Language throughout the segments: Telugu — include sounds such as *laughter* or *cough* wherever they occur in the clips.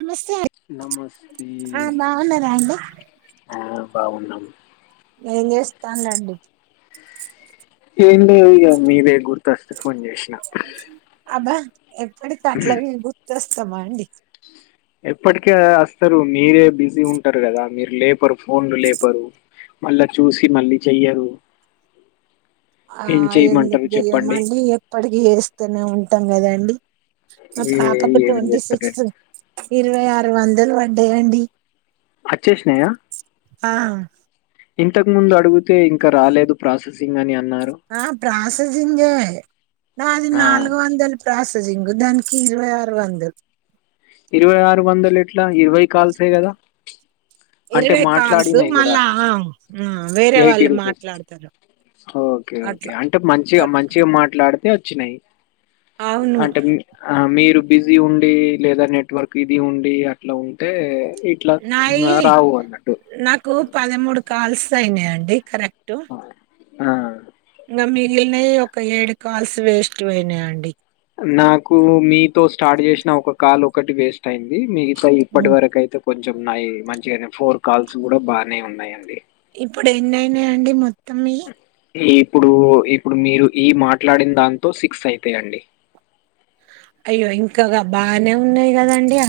నమస్తే అండి నమస్తే అ బాగున్నారా అండి బావున్నా ఏం చేస్తానండి ఏం లే ఇక మీరే గుర్తొస్తే ఫోన్ చేసిన అబ్బా ఎప్పటికి అట్లా గుర్తుస్తుంది మండి ఎప్పటిక వస్తారు మీరే బిజీ ఉంటారు కదా మీరు లేపరు ఫోన్లు లేపరు మళ్ళా చూసి మళ్ళీ చెయ్యరు ఆ ఏం ఎందుకు చేయమంటారు చెప్పండి చేయమండి ఎప్పటికి చేస్తూనే ఉంటం గదండీ మా ఏ పాపకు ఏం ట్వంటీ చెప్తారు సిక్స్త్ ఇరవై ఆరు వంద ఎలు పడ్డా అండి అచ్చేసినాయ ఇంతకు ముందు అడుగు తే ఇంకా రాలేదు ప్రాసెస్ తిన్ననీ ఆ ప్రాసెస్ హింగే ఆ నాల్గు వందల్ ప్రాసెస్ జింగు దానికి ఇరవై ఆరు వందలు ఇరవై ఆరు వందలు ఎట్ల ఇరవై కాల్సే కదా అంటే ఇరవై కాల్స్ మాట్లాడినాయి కూడా మళ్ళా ఆ వేరే ఎయిటీ వాళ్ళు రూపీస్ మాట్లాడతారు ఒకే ఒకే అట్లా అంటే మంచి మంచిగా మాట్లాడి వచ్చి నై అవును అంటే మీరు బిజీ ఉండే లేదా నెట్వర్క్ ఇది ఉండి అట్లా ఉంటే ఇట్లా నాయి ఆహ్, రావు అన్నట్టు. నాకు పదమూడు కాల్స్ సైనాయండి కరె టు ఆ! ఆ ఇంకా మిగిలినవి ఒక ఏడు కాల్స్ వేస్ట్ పోయినాయండి నాకు మీతో స్టార్ట్ చేసిన ఒక కాల్ ఒకటి వేస్ట్ అయింది మీ కై ఇప్పటి హ్మ్. వరకయితే కొంచెంనయి మంచిగానే ఫోర్ కాల్స్ కూడా బాగానే ఉన్నాయండి ఇప్పుడు ఎన్నయినాయి అండి మొ తం మి యి ఇప్పుడు ఇప్పుడు మీరు ఈ మాట్లాడిన దాంతో సిక్స్ అయితాయండి అయ్యో ఇంకా బాగనే ఉన్నాయి కదండి అ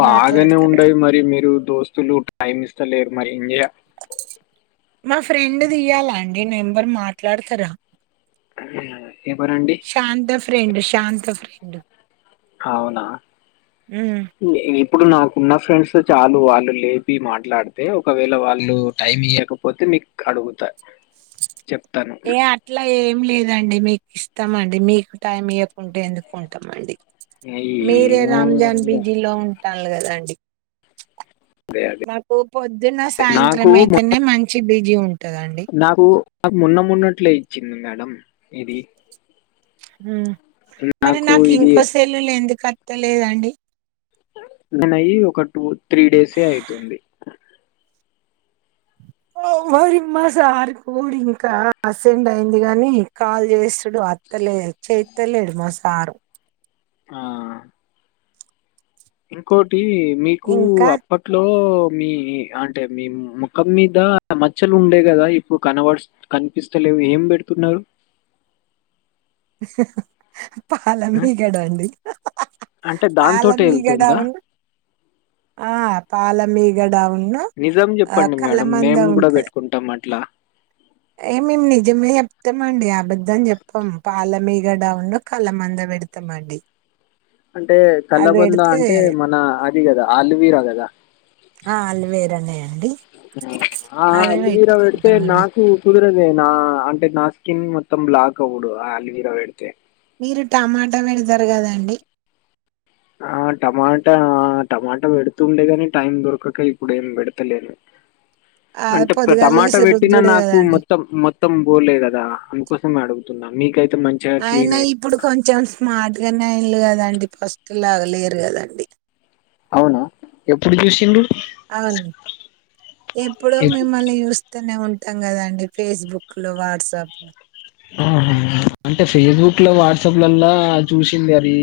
బాగానే ఉండయి మరి మీరు దోస్ స్తులు టైమ్ ఇస్తలేరు మరి ఇం మా ఫ్రెండ్ దియాల అండి నెంబరు మాట్లాడతరా ఎవరండి? శాంత ఫ్రెండ్ శాంత ఫ్రెండ్ అవునా హ్మ్. ఇప్పుడు నా కు ఉన్న ఫ్రెండ్స్ ఎ చాలు వాళ్ళు లేపి మాట్లాడితే ఒకవేళ వాళ్ళు టైం ఇయకపోతే మీకు అడుగుతా చెప్ ఏ అట్లా ఏం లేదు దండి మీకు ఇస్తామండి మీకు టైం ఇయ్యకుంటే ఎందుకు ఉంటాం అండి మీరే ఏమో రాంజాన్ బీజి లో ఉంటన్లు కదాండి అదే అదే నాకు పొద్దున్న నాకు సాయంత్రం మొ- అయితేనే మం చి బిజీ ఉంటదండి. నాకు నాకు మొన్న మొన్నట్లే ఇచ్చింది మేడం ఇది ఉమ్ మరి నాకు ఇంకో సెల్లులు ఎందుకత్ తలేదండి నేనయి ఒక టూ త్రీ డేసే అయితుంది మరిమ్మా సారు కూడా ఇంకా అసెండ్ అయింది గాని కాల్ చేస్తాడు అత్తలే చేత్తలేడు మా సారు ఆ ఇంకో మీకు ఇంకా అప్పట్లో మీ అంటే మీ ముఖం మీద మచ్చలు ఉండే కదా ఇప్పుడు కనబడు కనిపిస్తలేవు ఏం పెడుతున్నారు ఆ? పాలమగడ అండి అంటే దాంతోటే పాలమగడ వెళ్తుందా ఉ ఆ పాల మిగడా నిజం చెప్పండి మేడం మేము కూడా ఉంటది. పెట్టుకుంటాం అట్లా ఏ మేము నిజమే చెప్తామండి అబద్దం చెప్పాం పాల మీగడా ఉన్న కళ్ళ మంద పెడతామండి అంటే అది కల్లబంద అంటే పెడితే మన అది కదా అల్లువీరా కదా ఆ అల్వేరానే అండి ఆ అదే అల్లువీరా పెడితే పెట్టుకుంటామండి నాకు కుదరదే నా అంటే నా స్కిన్ మొత్తం బ్లాక్ అవ్వడు ఆ అల్వీరా పెడితే మీరు టమాటా పెడతారు కదండి ఆ టమాటా టమాటా పెడుతుండేగాని టైం దొరకక ఇప్పుడు ఏం పెడతలేను ఆ అంటే టమాటా పొదుగాలేసి పెట్టినా రుద్దుడే నాకు కదండి మొత్తం మొత్తం బోలేదు కదా అను కోసమే అడగుతున్నా మీ కై ఆయన ఇప్పుడు కొంచెం స్మార్ట్ గానే అయి కదండిస్తు లాగా లేరు కదండి అవునా ఎప్పుడు చూసిండు అవును ఎప్పుడో ఎప్ మిమ్మల్ని చూస్ చూస్తనే ఉంటాం కదాండి ఫేస్బుక్ లో వాట్సాప్ లో ఆహా అంటే ఫేస్బుక్ లో వాట్సాప్ లలా చూసింది అది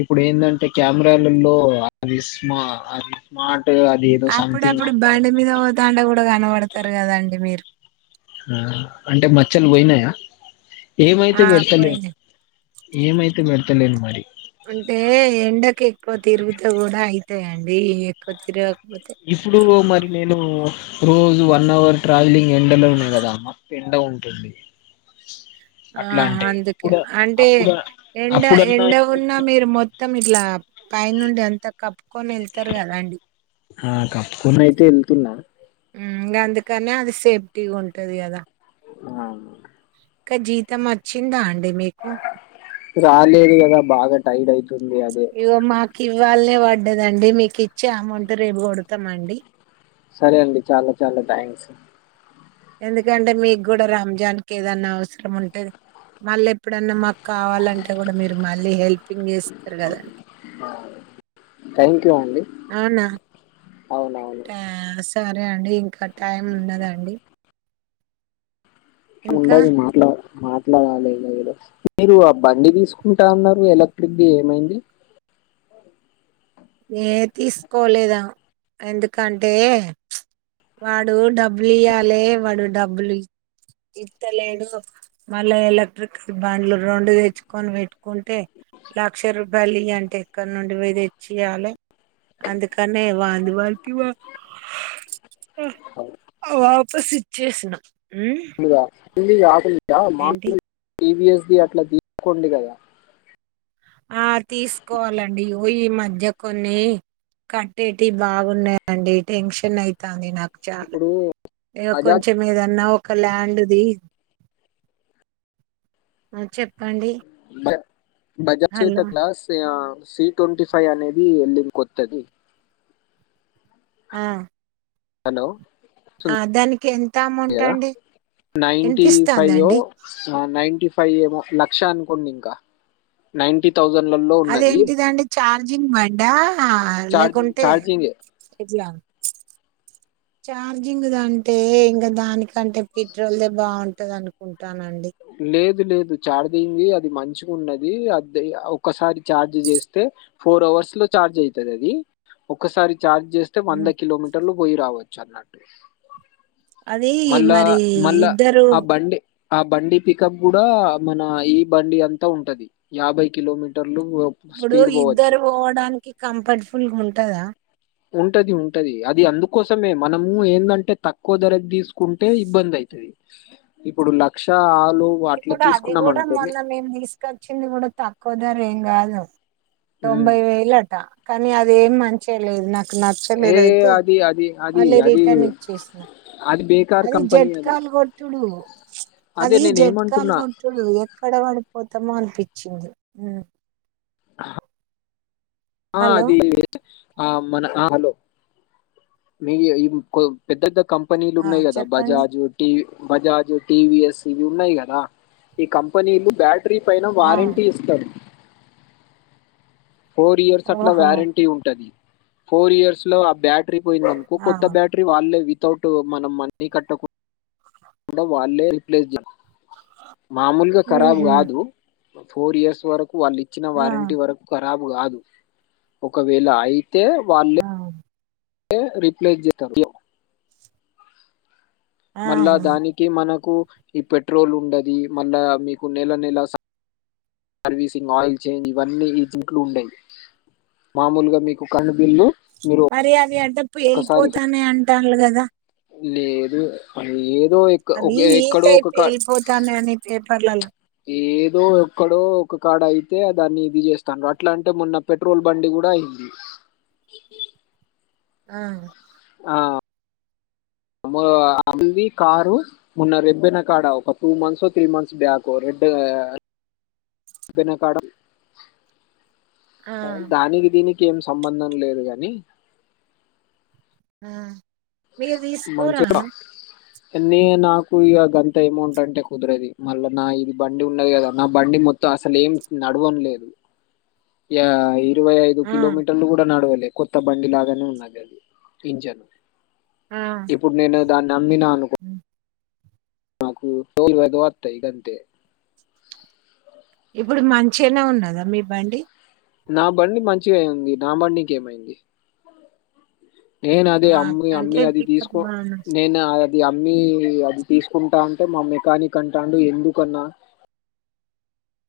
ఇప్పుడు ఏంటంటే కెమెరాలలో అది స్మా అది స్మార్ట్ అది ఏదో సంథింగ్ అప్పుడప్పుడు అంటారు బండి మీద కదా! పోతాంటే కూడా కనపడదు చెత్తారు కదండి మీరు ఆ అంటే మచ్చలు పోయినాయా ఏమైతే ఆ పెడతలే పోయినా ఏమ అయితే పెడ తెలియదు మరి అంటే ఎండకి ఎక్కువ తిరుగుతే కూడా అయితాయండి ఎక్కువ తిరుగ ఇప్పుడు మరి నేను రోజు వన్ అవర్ ట్రావెలింగ్ ఎండలో నే కదా ఎండ ఉంటుంది ఆ అట్లా అంటే అందుకే అప్పుడు అంటే అప్పుడు ఎండ అప్పుడన్నా ఎండ ఇంట్లో ఉన్నా ఇంట్లోనే మీరు మొత్తం ఇట్లా పై నుండి ఎంత కప్పు ఆ కప్పుకునయితే ఎళ్తున్నా హమ్ గందుకనే అది సేఫ్టీగ్ ఉంటది కదా ఆ ఇక జీతం వచ్చిందా అండి మీకు రాలేదు కదా బాగా టైట్ అయిత్ ఇగో మాక్ ఇవ్వాళే వడ్ ఉండదండి, మీకు ఇచ్చే అమౌంట్ రేపు కొడతం అండి. సరే అండి, చాలా చాలా థ్యాంక్స్. ఎందుకంటే మీగ్గూడ రంజాన్ కేదన్నా అవసరం ఉంటది, మల్లెప్ ప్పుడన్నా మాకు కావాలంటే కూడ మీరు మళ్ళీ హెల్పింగ్ చేస్తరు కదండి. థ్యాంక్ యూ అండి అవునా అవునవును ట్యాంక్స్ సరే అండి ఇంకట్ టైం ఉన్నదా అండి? ఉండదు మాట్లాడ్ మాట్లాడాలి ఇగ ఏదొ, మీరు ఆ బండి తీసుకుంట అన్నరు ఎలక్ట్రిక్ది ఏమైంది? ఏ తీసుకోలేదు ఎందుకంటే వాడు డబ్బులు ఇయ్యాలె, వాడు డబ్బులు ఇ ఇత్తలేడు. మళ్ళా ఎలక్ట్రికల్ బండ్లు రెండు తెచ్చుకొని పెట్టుకుంటే లక్ష రూపాయలు ఇయ్యంటే ఎక్కడ నుండి చియ్యాలె, అందుకనే వాంది వాడికి ఇవ్వ తొసిచ్చేసిన *inaudible* ఉంది ఇగ ఆకలి ఏంటి *unintelligible* టీ వి ఎస్ ఇది అట్లా తీసుకోండి కదా. ఆ అట్ తీసుకోవాలండి, ఇగ పొయ్యి మ ధ్య కొన్ని కట్టేటి బాగున్నయండి, టెన్షన్ అయితాంది నాకు. ఇప్పుడు ఇగ బజాజ్ కొంచెం ఏదన్ ఉన్న ఒక ల్యాండ్ ది, ఆ చెప్పండి? ఇ బజాజ్ హలో చేతక్ లా సియా సి ట్వంటీ ఫైవ్ అనేది ఎల్లింది కొత్తది. ఆ హలో ఆ దానికి ఎంత స్తుంది అమౌంట్ గదా, అండి నైన్టీ ఫైవ్ ఓ వినిపిస్తాందండి ఆ నైన్టీ ఫైవ్ ఏమో లక్ష అనుకోండి ఇంకా, నైన్టి అదేంటిదండి చార్జింగ్ బండా? ఛార్జ్ లేకుంటే ఛార్జింగ్ ఇట్లా చార్జింగ్ దంటే ఇంకా దానికంటే పిట్రోల్ దె బాగుంటది అనుకుంట్ టానండి. లేదు లేదు ఛార్జింగ్ ది అది మంచిగున్నది, అదే ఒకసారి చార్జ్ చేస్తే ఫోర్ అవర్స్ లో ఛార్జ్ అయితదది ఒకసారి ఛార్జ్ చేస్తే వంద కిలోమీటర్లు పోయి రావచ్. చర్మినార్ ట్రీస్ అదీ మరి ఇద్దరు అబ్ బండి పికప్ కూడా మన ఈ బండి అంత ఉంటది, యాభై కిలోమీటర్ పర్ ఇప్పుడు ఇద్దరు పోవడానికి కంఫర్టపుల్ గున్ టదా ఉంటది ఉంటది అది అందుకోసమే మనము ఏందంటే తక్కువ ధరకు తీసుకుంటే ఇబ్బంది అయితది ఇప్పుడు లక్షఆ ఇప్పుడు అది కూడా మొన్న మేము తీసుకొచ్చింది కూడా తక్కువ ధర ఏం కాదు ఉమ్. తొంభై వేలట కానీ అదేం మం మంచే లేదు నాక్ ఏ నచ్చలేదుయితే అది అది అది మళ్ళీ అది రిటర్న్ ఇచ్చేసిన అది బేకార్ అది కంపెనీ అది జట్కాలు కొట్టుడు అదే అది నేను జట్ ఏమంటున్నా *unintelligible* ఎక్కడ పడిపోతామో అనిపించింది ఉ హ ఆ హలో అది ఆ మన ఆ హలో మీ ఈ *inaudible* పెద్ద ద్ద కంపెనీలు ఆ ఉన్నాయి కదా చెప్పండి బజాజ్ ఒట్టి బజాజ్ టి వి ఎస్ ఇవి ఉన్నాయి కదా ఈ కంపెనీలు బ్యా ట్రీ పైన ఆ వారంటీ ఇస్తాడు ఫోర్ ఇయర్స్ అట్లా ఓహో వ్యారంటీ ఉంటది ఫోర్ ఇయర్స్ లో ఆ బ్యా టరీ పోయింది అనుకో ఆ కొత్త బ్యాటరీ వాళ్ళలే వితౌట్ మనం మన్నీ కట్టకు కూడా వాళ్ళే రిప్లేస్ చే మామూలుగా ఖరాబు ఉహు, కాదు ఫోర్ ఇయర్స్ వర్ వాళ్ళు ఇచ్చిన ఆ వారంటీ వరకు ఖరాబ్ కాదు ఒకవేళ ఐ తే వాళ్లే ఆ, తే రీప్లేస్ జెత్తరు *inaudible* మళ్ళా ఆహా. దానికి మనకు ఈ పెట్రోల్ ఉండది మళ్ళా మీకు నెల నెల స సర్వీసింగ్ ఆయిల్ చేంజ్ ఇవన్నీ విజిట్లు ఉండై మామూలుగా మీకు కరెంట్ బిల్లు మీరు అరే అవి ప్పు ఒక్కసారి వెళ్ళిపోతానే అంటన్లు కదా లేదు ప *inaudible* అవి ఈ టైప్ వెళ్ళిపోతానని పేపర్లలో ో ఎక్కడో ఒక కాడ అయితే దాన్ని ఇది చేస్తాను అట్లాంటే మొన్న పెట్రోల్ బండి కూడా అయింది ఆ ఆ మా అల్వి కారు మొన్న రిబ్బెన కాడ ఒక టూ మంత్స్ త్రీ మంత్స్ బ్యాకు రెడ్ బెనకాడ ఆ, దానికి దీనికి ఏం సంబంధం లేదు గాని ఆ మీరు తీసుకోరా నేనాకు ఇక అంత ఏమౌంట్ అంటే కుదరది మళ్ళా నా ఇది బండి ఉన్నది కదా నా బండి మొత్తం అసలు ఏం నడవడం లేదు యా ఇరవై ఐదు ఆ, కిలోమీటర్లు కూడా నడవదు కొత్త బండి లాగానే ఉన్నది అది ఇంజన్ ఆ. ఇప్పుడు నేను నమ్మినా అనుకో నాకు టోల్ వ్యధవార్త ఇదంతే ఇప్పుడు మంచిగనే ఉన్నదా మీ బండి నా బండి మంచిగా అయింది నా బండికేమైంది నేను అదే ఆ, అమ్మి అమ్మీ అంటే అది పికప్ తీసుకో బాగా నేను ఇదమ్మీ అది తీసుకుంటా అంటే మా మెకానిక్ అంటాండు ఎందుకన్నా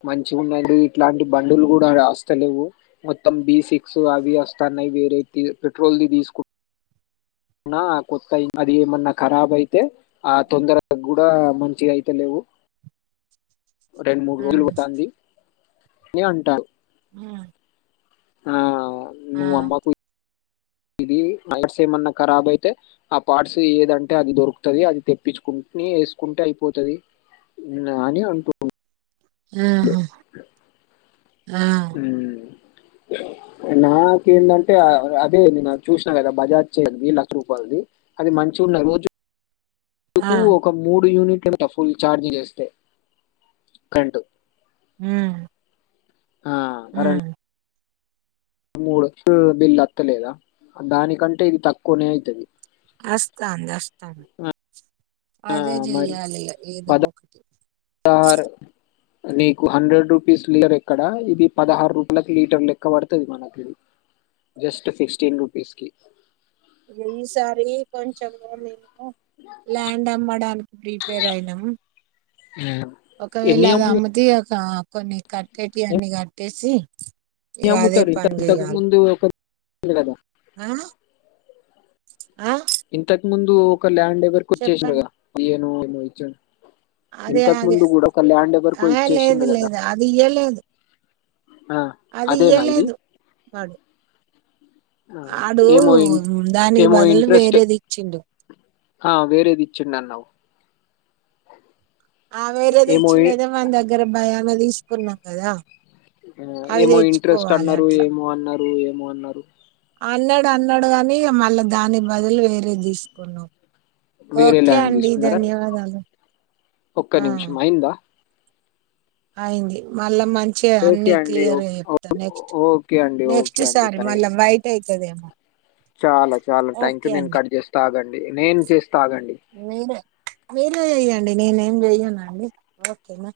మంచిగున్నది ఇట్లాంటి బండులు కూడా రాస్తలేవు మొత్తం బీ సిక్స్ అవి వస్తాన్నాయి వేరే పెట్రోల్ది తీసుకు అనా కొత్త అయి అది ఏమన్నా ఖరాబ్ అయితే ఆ తొందరగా ఆ మంచిగా అయితలేవు రెండు, మూడు రోజులు ఉమ్, పోతంది ఏమంటా మ్మ్ ఆ ఔ ను మమ్మకు ఇది నైట్స్ ఏమన్నా ఖరాబ్ అయితే ఆ పార్ట్స్ ఏదంటే అది దొరుకుతది అది తెప్పించుకుని వేసుకుంటే అయిపోతది అని అంటురు మ్మ్ హ్మ్ ఆ ఎలా ఏంటంటే అదేంది నాకు చూసినా కదా బజాజ్ చేయండి లక్ష రూపాయలది అది మంచిగా ఉన్నాయి రోజు ఆ అందుకు ఒక మూడు యూనిట్ కాకపోతే ఫుల్ చార్జి చేస్తే కరెంట్ మ్మ్ ఆ ఆ రన్ మూడు వచ్చి బిల్ అత్తలేదా దానికంటే ఇది తక్కువనే అయితది వస్తాంది వస్తాంది ఆ! అదే చెయాలి ఏదో ఒక ర్ నీకు హండ్రెడ్ రూపీస్ లీటర్ ఎక్కడ ఇది పదహారు రూపాలకు లీటర్ లెక్క పడతది మనకి జస్ట్ ఫిక్స్టీన్ రూపీస్కి ఎన్ని సార్లు కొంచెం *unintelligible* ల్యాండ్ అమ్మడానికి ప్రిపేర్ అయినాం హ్మ్. ఒకవేళ ఎన్ని అది అమ్ము అమ్ముతే ఇగ ఆ కొన్ని కట్టేకి అన్ని కట్టేసి న ఇగ అదే అమ్ముతారు త పని తగ చేయాలి ముందు ఉంది గదా! ఆ ఆ ఇంతకు ముందు ఒక ల్యాండ్ దగ్గరకి వచ్చేసిండే చెప్పండి గద మళ్ళీ ఎనో నేచర్ అదే అదే ఎవరికో ఆ ఇచ్చేసిండు లేదు కదా లేదు అది ఇయ్యలేదు ఆ అది అదేనా ఇది ఇయ్యాలేదు మాది ఆ ఏమో ఇ దానికి ఏమో బదులు ఇంట్రెస్ట్ వేరేది ఇచ్చిండు ఆ వేరేది ఇచ్చిండు అన్నావు ఆ వేరేది ఏమో ఇ- ఇచ్చినదే మన దగ్గర భ *unintelligible* తీసుకున్నాం కదా ఆ అవి ఏమో ఇంట్రెస్ట్ తెచ్చుకోవాలి అన్నారు అట్లా ఏమో అన్నారు ఏ మో అన్నారు అన్నాడు అన్నాడు కాని ఇగ మళ్ళా దాని బదులు వేరే తీసుకున్నాం వేరే ఓకే ల్యాండ్ అండి తీసుకున్నారా ధన్యవాదాలు ఒక్క ఆ నిమిషం అయిందా అయింది మా మళ్ళ మంచిగా ఓకే అన్ని అండి ఓ- క్లియర్ గా చెప్త నెక్స్ట్ ఓకే అండి నెక్స్ట్ ఓకే అండి సారి మళ్ళ థ్యాంక్ వైట్ అయి తదేమో చాలా చాలా థ్యాంక్ యూ నేను కట్ చేస్తా ఆగండి నేను చేస్తా ఆగండి నేనే ఏం చెయ్యనండి ఓకేనా